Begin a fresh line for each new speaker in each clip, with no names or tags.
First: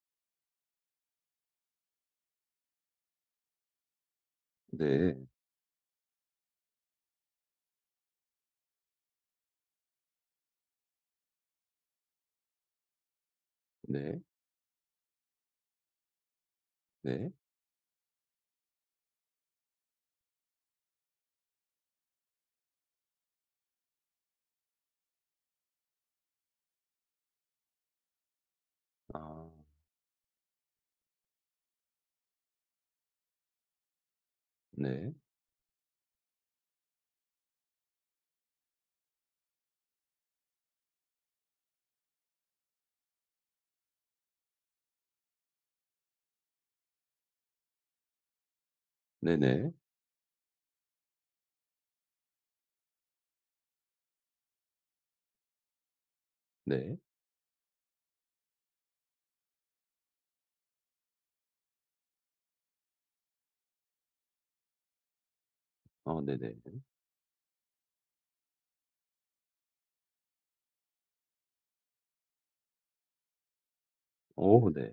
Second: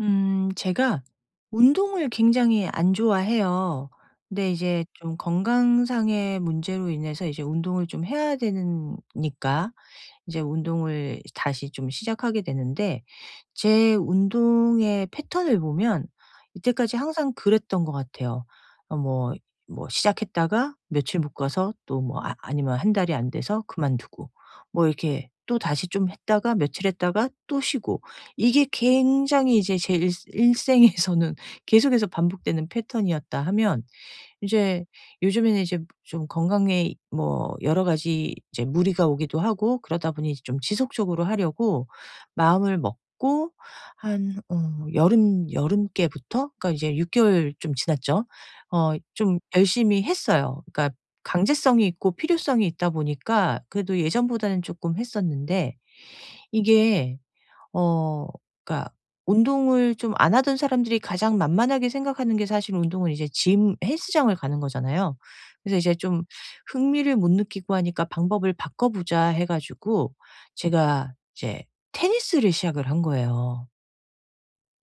제가 운동을 굉장히 안 좋아해요. 근데 이제
네.
좀 건강상의 문제로 인해서 이제 운동을 좀 해야 되니까 이제 운동을 다시 좀 시작하게 되는데 제
네.
운동의 패턴을 보면 이때까지
네.
항상 그랬던 것 같아요. 어 뭐 뭐 시작했다가 며칠 못 가서 또 뭐 아니면 한 달이 안 돼서 그만두고 뭐 이렇게 또다시 좀 했다가 며칠 했다가 또 쉬고 이게
아.
굉장히 이제 제 일 일생에서는 계속해서 반복되는 패턴이었다 하면 이제
네.
요즘에는 이제 좀 건강에 뭐 여러 가지 이제 무리가 오기도 하고 그러다 보니 좀 지속적으로 하려고 마음을 먹고 한 여름께부터 그러니까 이제 6 개월 좀 지났죠. 좀
네네.
열심히 했어요. 그러니까 강제성이 있고 필요성이 있다 보니까 그래도 예전보다는 쪼끔 했었는데
네.
이게 어 그러니까 운동을 좀 안 하던 사람들이 가장 만만하게 생각하는 게 사실 운동은 이제 짐 헬스장을 가는 거잖아요. 그래서 이제
어
좀
네네.
흥미를 못 느끼고 하니까 '방법을 바꿔 보자.' 해 가지고 제가 이제 테니스를 시작을 한 거예요.
오 네.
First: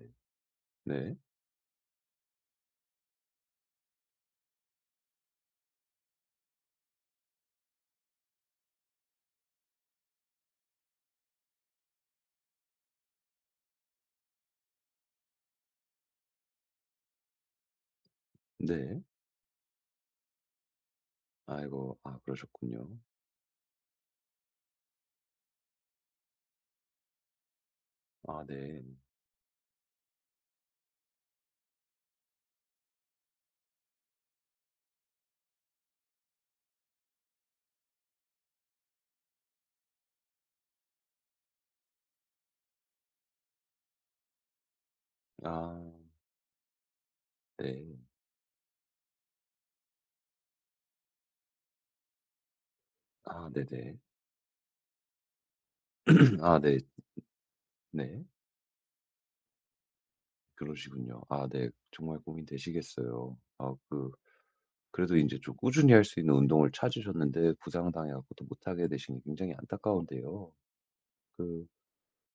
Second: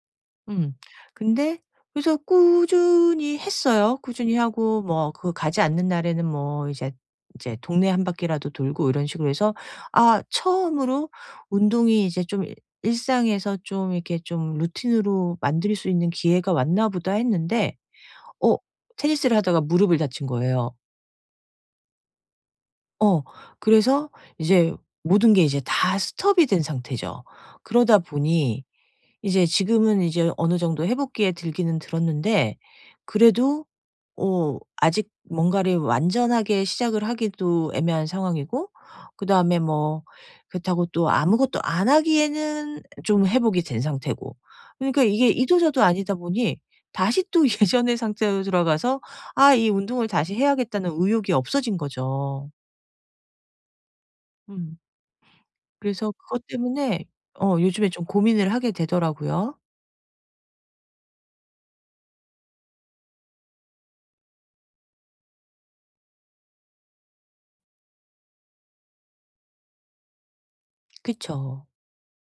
음.
네.
근데 그래서 꾸준히 했어요. 꾸준히 하고 뭐 그 가지 않는 날에는 뭐 이제 동네 한 바퀴라도 돌고 이런 식으로 해서 처음으로 운동이 이제 좀 일 일상에서 좀 이렇게 좀 루틴으로 만들 수 있는 기회가 왔나 보다 했는데 어
네.
테니스를 하다가 무릎을 다친 거예요.
아이고. 아 그러셨군요.
어 그래서 이제 모든 게 이제 다 스톱이 된 상태죠. 그러다
아
보니
네.
이제 지금은 이제 어느 정도 회복기에 들기는 들었는데 그래도 아직 뭔가를 완전하게 시작을 하기도 애매한 상황이고 그다음에 뭐 그렇다고 또 아무것도 안 하기에는 좀 회복이 된 상태고. 그러니까 이게 이도
아
저도 아니다 보니 다시 또 예전의
네.
상태로 돌아가서 '아 이 운동을 다시 해야겠다.'는 의욕이 없어진 거죠.
아 네네.
음. 그래서 그것
아 네.
때문에 요즘에 좀
네.
고민을 하게 되더라고요.
그러시군요. 아 네. 정말 고민되시겠어요. 그래도 이제 좀 꾸준히 할 수 있는 운동을 찾으셨는데 부상당해 갖고 또 못하게 되시니 굉장히 안타까운데요. 그
그쵸.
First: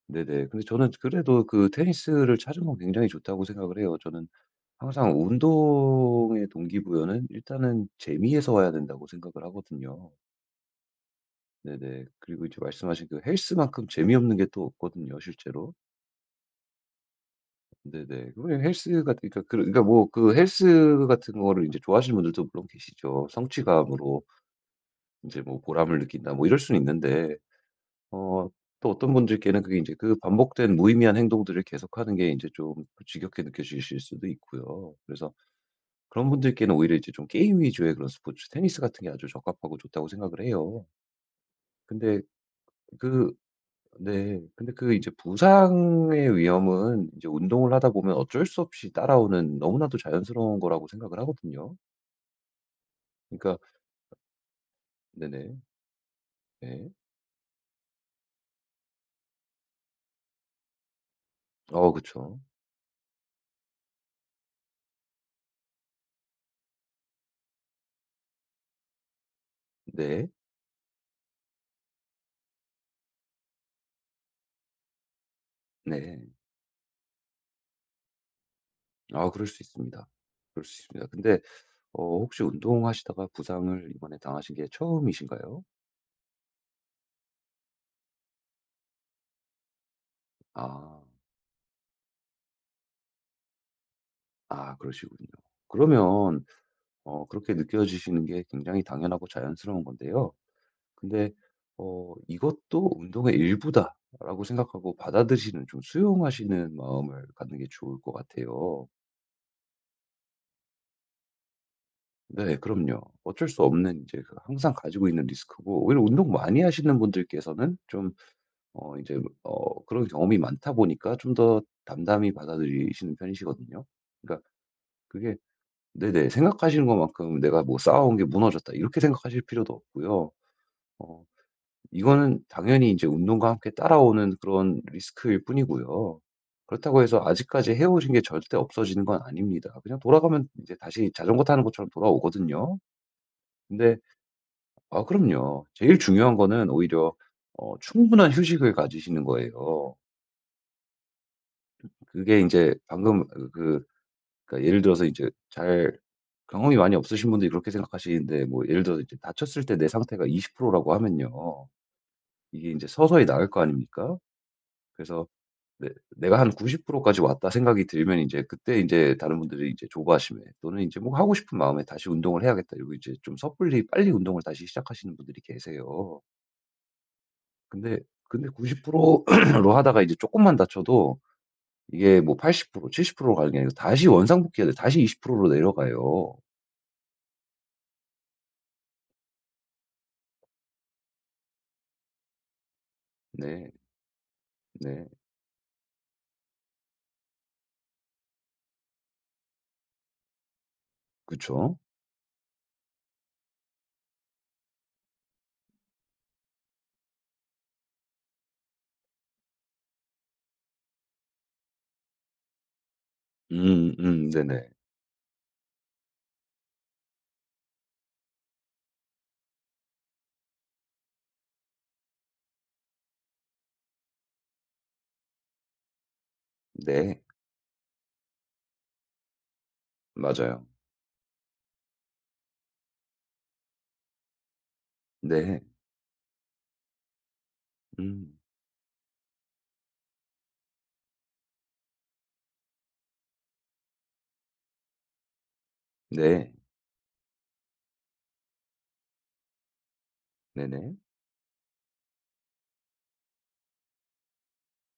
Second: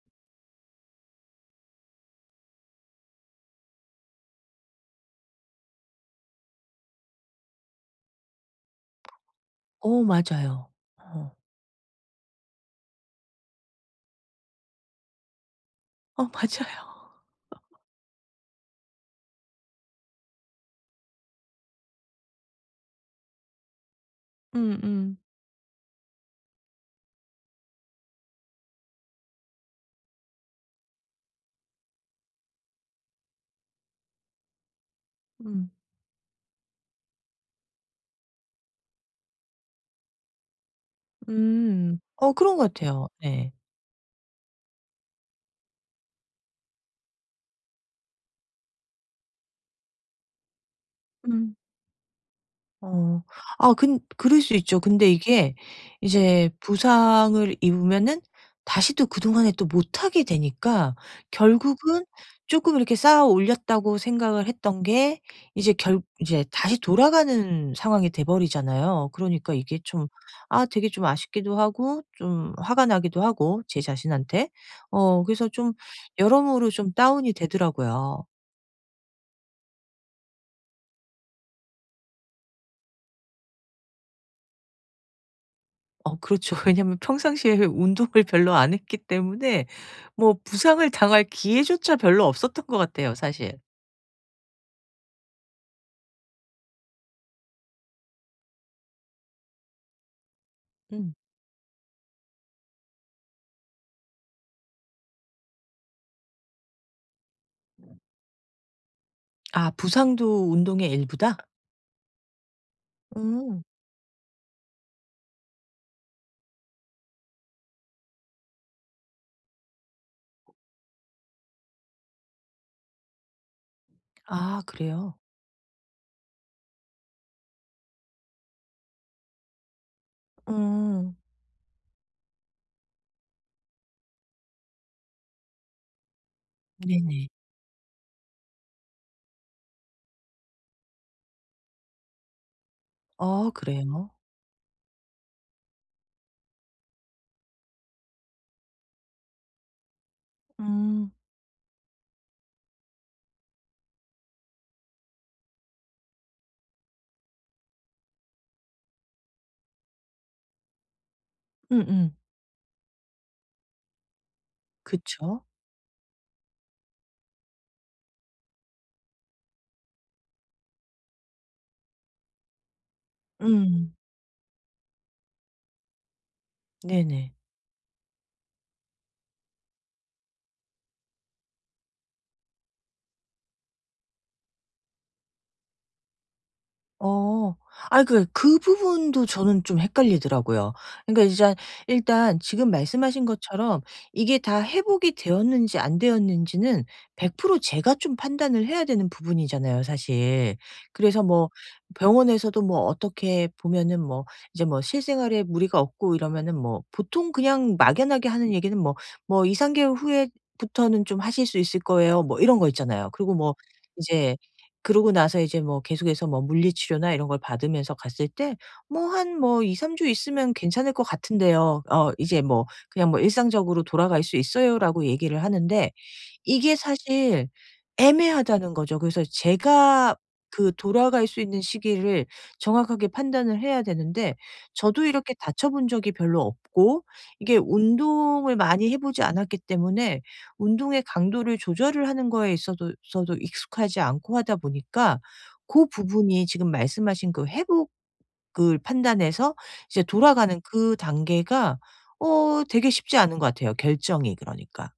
네네. 근데 저는 그래도 그 테니스를 찾은 건 굉장히 좋다고 생각을 해요. 저는 항상 운동의 동기부여는 일단은 재미에서 와야 된다고 생각을
어
하거든요.
맞아요. 어.
네네. 그리고 이제 말씀하신 그 헬스만큼 재미없는 게 또 없거든요, 실제로.
어 맞아요.
네네. 그러면 헬스가, 그러니까, 그러니까 뭐 그 헬스 같은 거를 이제 좋아하시는 분들도 물론 계시죠. 성취감으로
음음.
이제 뭐 보람을 느낀다, 뭐 이럴 수는 있는데, 어, 또 어떤 분들께는 그게 이제 그 반복된 무의미한 행동들을 계속하는 게 이제 좀 지겹게 느껴지실 수도 있고요. 그래서
음.
그런 분들께는 오히려 이제 좀 게임 위주의 그런 스포츠, 테니스 같은 게 아주 적합하고 좋다고 생각을 해요.
음.
근데
어 그런 것 같아요.
그
네.
네. 근데 그 이제 부상의 위험은 이제 운동을 하다 보면 어쩔 수 없이 따라오는 너무나도 자연스러운 거라고 생각을
음.
하거든요.
어.
그러니까
아 근 그럴 수 있죠. 근데 이게
네네.
이제
네.
부상을 입으면은 다시 또 그동안에 또 못하게 되니까
어
결국은
그쵸.
쪼끔 이렇게 쌓아 올렸다고 생각을 했던 게 이제 다시 돌아가는 상황이 돼 버리잖아요. 그러니까 이게 좀
네.
되게 좀 아쉽기도 하고 좀 화가 나기도 하고 제 자신한테. 그래서 좀
네.
여러모로 좀 다운이 되더라고요.
아 그럴 수 있습니다. 그럴 수 있습니다. 근데 혹시 운동하시다가 부상을 이번에 당하신 게 처음이신가요?
그렇죠. 왜냐면 평상시에 운동을 별로 안 했기 때문에 뭐 부상을
아.
당할 기회조차 별로 없었던 것 같아요 사실.
아 그러시군요. 그러면 어, 그렇게 느껴지시는 게 굉장히 당연하고 자연스러운 건데요.
음.
근데, 어, 이것도 운동의 일부다라고 생각하고 받아들이시는, 좀 수용하시는 마음을 갖는 게 좋을 것 같아요.
아 부상도 운동의 일부다?
네, 그럼요. 어쩔 수
음.
없는 이제 그 항상 가지고 있는 리스크고, 오히려 운동 많이 하시는 분들께서는 좀, 어, 이제, 어, 그런 경험이 많다 보니까 좀 더 담담히 받아들이시는 편이시거든요. 그러니까
아 그래요?
그게, 네네, 생각하시는 것만큼 내가 뭐 쌓아온 게 무너졌다, 이렇게 생각하실 필요도 없고요.
음.
어, 이거는 당연히 이제 운동과 함께 따라오는 그런 리스크일 뿐이고요. 그렇다고 해서
네네.
아직까지 해오신 게 절대 없어지는 건 아닙니다. 그냥 돌아가면 이제 다시 자전거 타는 것처럼 돌아오거든요.
어
근데
그래요?
아 그럼요. 제일 중요한 거는 오히려 어 충분한 휴식을 가지시는 거예요.
음.
그게 이제 방금 그 그러니까 예를 들어서 이제 잘 경험이 많이 없으신 분들이 그렇게 생각하시는데 뭐 예를 들어서 이제 다쳤을 때 내 상태가 20% 라고 하면요.
음음.
이게 이제 서서히 나을 거 아닙니까? 그래서
그쵸.
내 '내가 한 90% 까지 왔다.' 생각이 들면 이제 그때 이제 다른 분들이 이제 조바심에 또는 이제 뭐 '하고 싶은 마음에 다시 운동을 해야겠다.' 이러고 이제 좀 섣불리
음.
빨리 운동을 다시 시작하시는 분들이 계세요.
네네.
근데 90%로 하다가 이제 조금만 다쳐도 이게 뭐 80% 70%로 가는 게 아니고 다시 원상복귀해야 돼 다시 20%로 내려가요.
어. 아니 그 부분도 저는 좀 헷갈리더라고요. 그러니까 이제 일단 지금 말씀하신
네.
것처럼 이게 다
네.
회복이 되었는지 안 되었는지는 100% 제가 좀 판단을 해야 되는 부분이잖아요 사실. 그래서 뭐
그쵸.
병원에서도 뭐 어떻게 보면은 뭐 이제 뭐 실생활에 무리가 없고 이러면은 뭐 보통 그냥 막연하게 하는 얘기는 뭐 "뭐 2-3 개월 후에부터는 좀 하실 수 있을 거예요." 뭐 이런 거 있잖아요. 그리고 뭐 이제
네네.
그러고 나서 이제 뭐 계속해서 뭐 물리치료나 이런 걸 받으면서 갔을 때 뭐 한 뭐 2-3주 있으면 괜찮을 것 같은데요. 이제 뭐 그냥 뭐 "일상적으로 돌아갈 수 있어요."라고 얘기를 하는데 이게
네.
사실 애매하다는 거죠. 그래서 제가
맞아요.
그 돌아갈 수 있는 시기를 정확하게 판단을 해야 되는데 저도 이렇게
네.
다쳐 본 적이 별로 없고 이게
음.
운동을 많이 해 보지 않았기 때문에 운동의 강도를 조절을 하는 거에 있어도 익숙하지 않고 하다 보니까 그 부분이
네.
지금 말씀하신 그 회복을 판단해서 이제 돌아가는
네네.
그 단계가 되게 쉽지 않은 것 같아요, 결정이 그러니까.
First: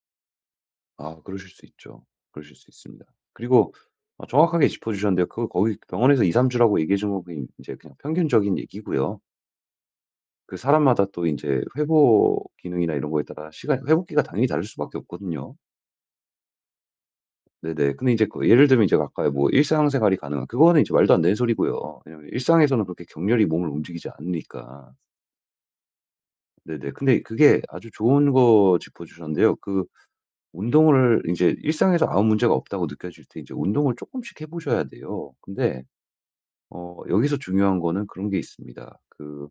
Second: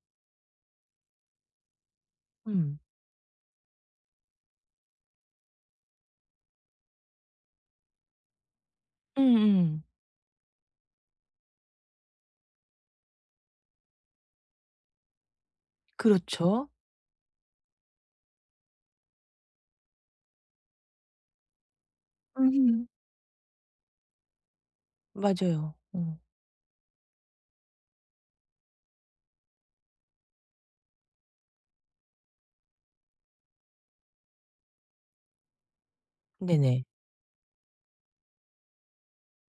아 그러실 수 있죠. 그러실 수
음.
있습니다. 그리고 어 정확하게 짚어주셨는데요. 그거 거기 병원에서 2-3 주라고 얘기해 준 거그이제 그냥 평균적인 얘기고요.
음음.
그 사람마다 또 이제 회복 기능이나 이런 거에 따라 시간 회복기가 당연히 다를 수밖에 없거든요.
그렇죠.
네네. 근데 이제 그 예를 들면 이제 아까 뭐 일상생활이 가능한 그거는 이제 말도 안 되는 소리고요. 왜냐면 일상에서는
음.
그렇게 격렬히 몸을 움직이지 않으니까.
맞아요. 어.
네네. 근데 그게 아주 좋은 거 짚어 주셨는데요. 그 운동을 이제 일상에서 아무 문제가 없다고 느껴질 때 이제 운동을 조금씩 해 보셔야 돼요. 근데
네네.
어 여기서 중요한 거는 그런 게 있습니다. 그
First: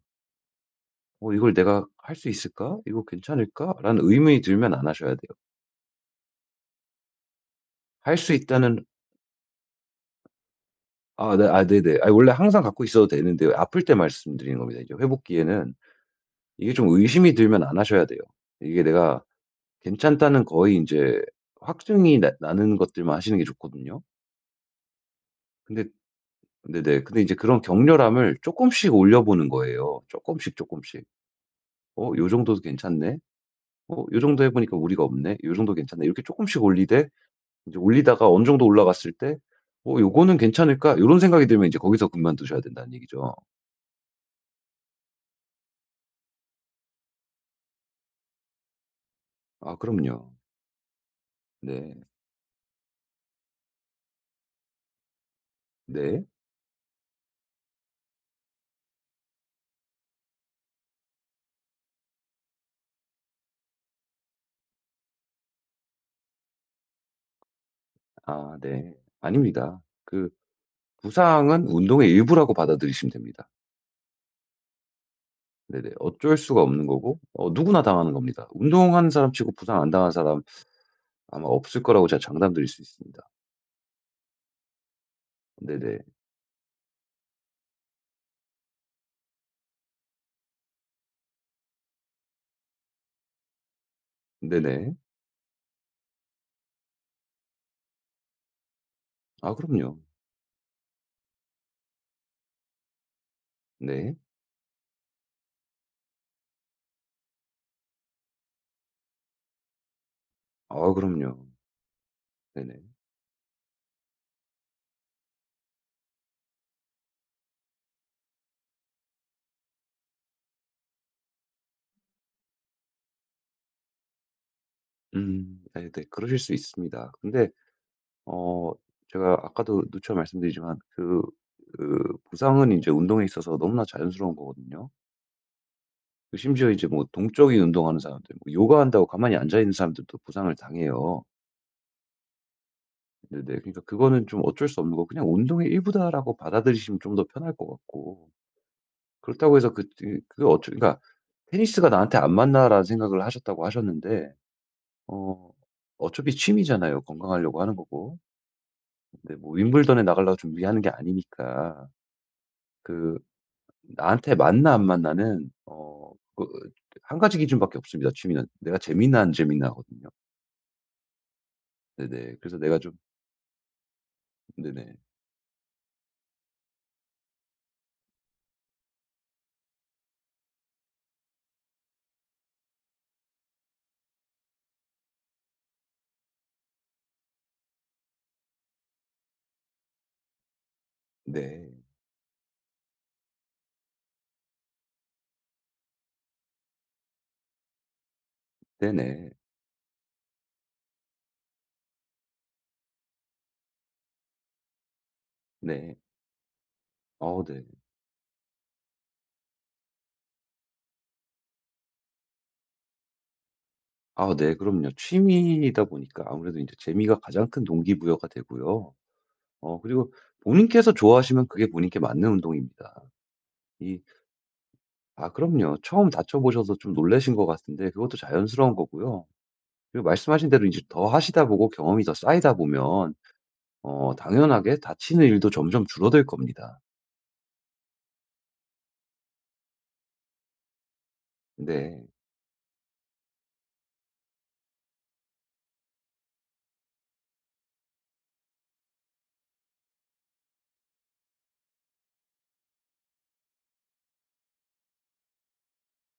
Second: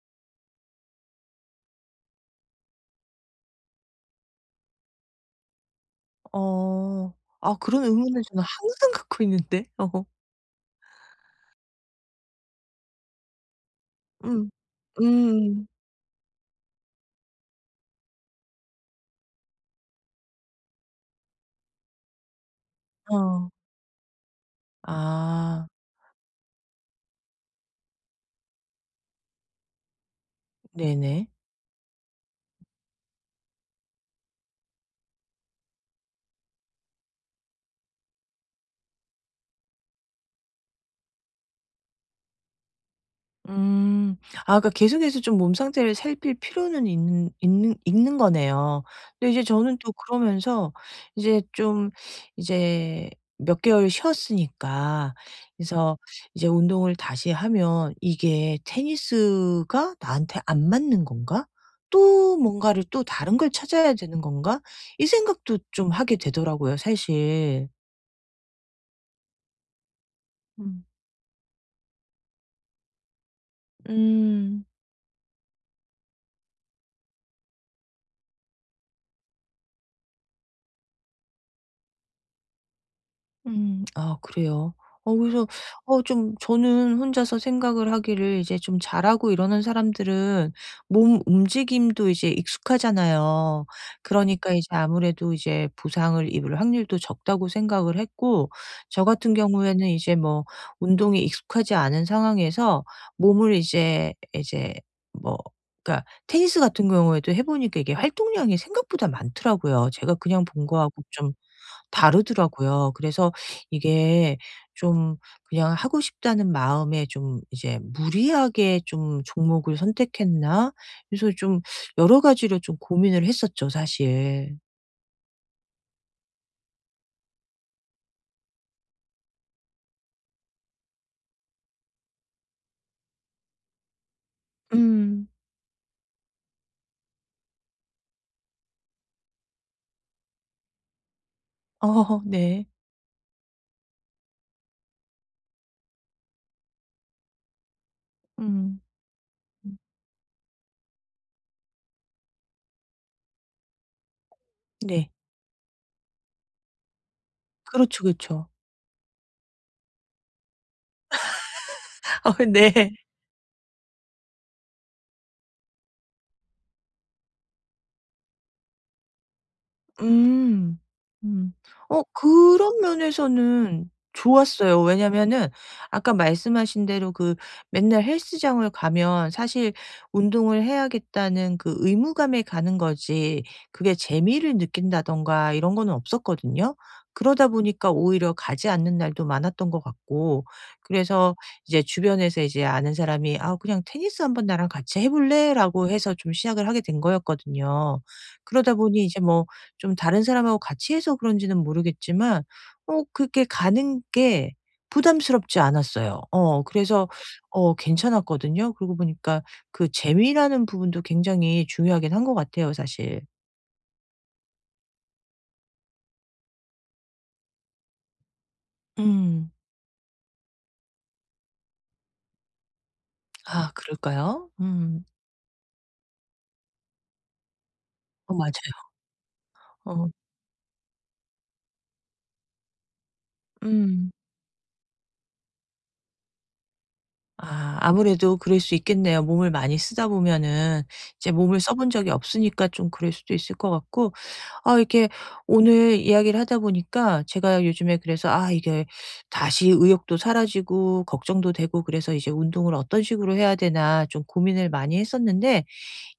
'어 이걸 내가 할 수 있을까? 이거 괜찮을까?'라는 의문이 들면 안 하셔야 돼요.
어. 아 그런
할
의문을
수
저는
있다는
항상 갖고 있는데. 어.
아 네 아 네네. 아 원래 항상 갖고 있어도 되는데요. 아플 때
음.
말씀드리는 겁니다. 이제
음.
회복기에는 이게 좀 의심이 들면 안 하셔야 돼요. 이게 내가 괜찮다는 거의 이제 확증이 나 나는 것들만 하시는 게
어.
좋거든요.
아.
근데 네네. 근데 이제 그런 격렬함을 조금씩 올려보는 거예요. 조금씩 조금씩
네네.
'어 요 정도도 괜찮네. 어 요 정도 해 보니까 무리가 없네. 요 정도 괜찮네.' 이렇게 조금씩 올리되 이제 올리다가 어느 정도 올라갔을 때 '어 요거는 괜찮을까?' 요런 생각이 들면 이제 거기서 그만두셔야 된다는 얘기죠.
음. 아 그러니까 계속해서 좀 몸 상태를 살필 필요는 있는 거네요. 근데 이제
아
저는 또
그럼요.
그러면서 이제 좀
네.
이제 몇 개월 쉬었으니까 그래서
네.
이제 운동을 다시 하면 '이게 테니스가 나한테 안 맞는 건가? 또 뭔가를 또 다른 걸 찾아야 되는 건가?' 이 생각도 좀 하게 되더라고요 사실.
아 네. 아닙니다. 그
음.
부상은 운동의 일부라고 받아들이시면 됩니다.
음.
네네. 어쩔 수가 없는 거고 어 누구나 당하는 겁니다. 운동하는 사람 치고 부상 안 당한 사람 아마 없을 거라고 제가 장담드릴 수 있습니다.
음. 아 그래요? 그래서
네네.
좀 저는 혼자서 생각을 하기를 이제 좀 잘하고 이러는 사람들은 몸 움직임도 이제 익숙하잖아요. 네. 그러니까 이제
네네.
아무래도 이제 부상을 입을 확률도 적다고 생각을 했고 저 같은
아
경우에는
그럼요.
이제 뭐 운동이 익숙하지 않은 상황에서 몸을 이제
네.
이제 뭐 그러니까 테니스 같은 경우에도 해 보니까 이게 활동량이 생각보다 많더라고요. 제가 그냥 본
아
거하고 좀
그럼요. 네네.
다르더라고요. 그래서 이게 좀 그냥 하고 싶다는 마음에 좀 이제 무리하게 좀 종목을 선택했나? 그래서 좀 여러 가지로 좀 고민을 했었죠 사실.
음. 네네. 그러실 수 있습니다. 근데 어 제가 아까도 누차 말씀드리지만 그 부상은 이제 운동에 있어서 너무나 자연스러운 거거든요.
음.
그 심지어 이제 뭐 동적인 운동하는 사람들 뭐 요가한다고 가만히 앉아 있는 사람들도 부상을 당해요.
어 네.
네네. 그러니까 그거는 좀 어쩔 수 없는 거 그냥 '운동의 일부다.'라고 받아들이시면 좀 더 편할 것 같고
음.
그렇다고 해서 그 어쩔 그러니까 '테니스가 나한테 안 맞나.'라는 생각을 하셨다고 하셨는데
네.
어 어차피 취미잖아요. 건강하려고 하는
그렇죠,
거고.
그렇죠.
근데 뭐 윈블던에 나가려고 준비하는 게 아니니까
어 네.
그 나한테 맞나 안 맞나는 어 그 한 가지 기준밖에 없습니다, 취미는. 내가 재미나안재미나거든요
음. 음.
네네. 그래서 내가
그런
좀
면에서는 좋았어요.
네네.
왜냐면은 아까 말씀하신 대로 그 맨날 헬스장을 가면 사실 운동을 해야겠다는 그 의무감에 가는 거지 그게 재미를 느낀다든가 이런 거는 없었거든요. 그러다 보니까 오히려 가지 않는 날도 많았던 것 같고 그래서
네.
이제 주변에서 이제 아는 사람이 "아 그냥 테니스 한번 나랑 같이 해 볼래?"라고 해서 좀 시작을 하게 된 거였거든요. 그러다 보니 이제
네네.
뭐 좀 다른 사람하고 같이 해서 그런지는 모르겠지만 그게 가는 게 부담스럽지
네.
않았어요. 그래서
어 네.
괜찮았거든요. 그러고 보니까 그 재미라는 부분도 굉장히 중요하긴 한 것 같아요 사실.
아 네 그럼요. 취미이다 보니까 아무래도 이제 재미가 가장 큰 동기부여가 되고요.
음.
어 그리고 본인께서 좋아하시면 그게 본인께 맞는 운동입니다.
아
이
그럴까요? 음.
아 그럼요. 처음 다쳐 보셔서 좀 놀라신 것 같은데 그것도
어
자연스러운
맞아요.
거고요. 그리고
어.
말씀하신 대로 이제 더 하시다 보고 경험이 더 쌓이다 보면
음.
어 당연하게 다치는 일도 점점 줄어들 겁니다.
아 아무래도 그럴 수 있겠네요. 몸을 많이 쓰다 보면은 이제 몸을 써본
네.
적이 없으니까 좀 그럴 수도 있을 것 같고 아 이렇게 오늘 이야기를 하다 보니까 제가 요즘에 그래서 이게 다시 의욕도 사라지고 걱정도 되고 그래서 이제 '운동을 어떤 식으로 해야 되나.' 좀 고민을 많이 했었는데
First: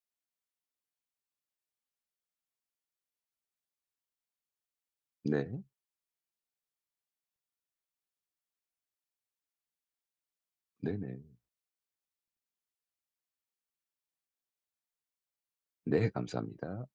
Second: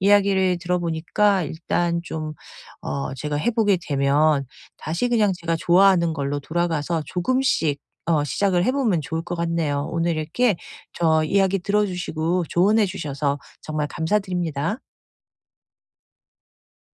이야기를 들어보니까 일단 좀 제가 해 보게 되면 다시 그냥 제가
네.
좋아하는 걸로 돌아가서 조금씩 시작을 해 보면 좋을 것 같네요. 오늘 이렇게
네네.
저 이야기 들어 주시고 조언해 주셔서 정말 감사드립니다.
네. 감사합니다.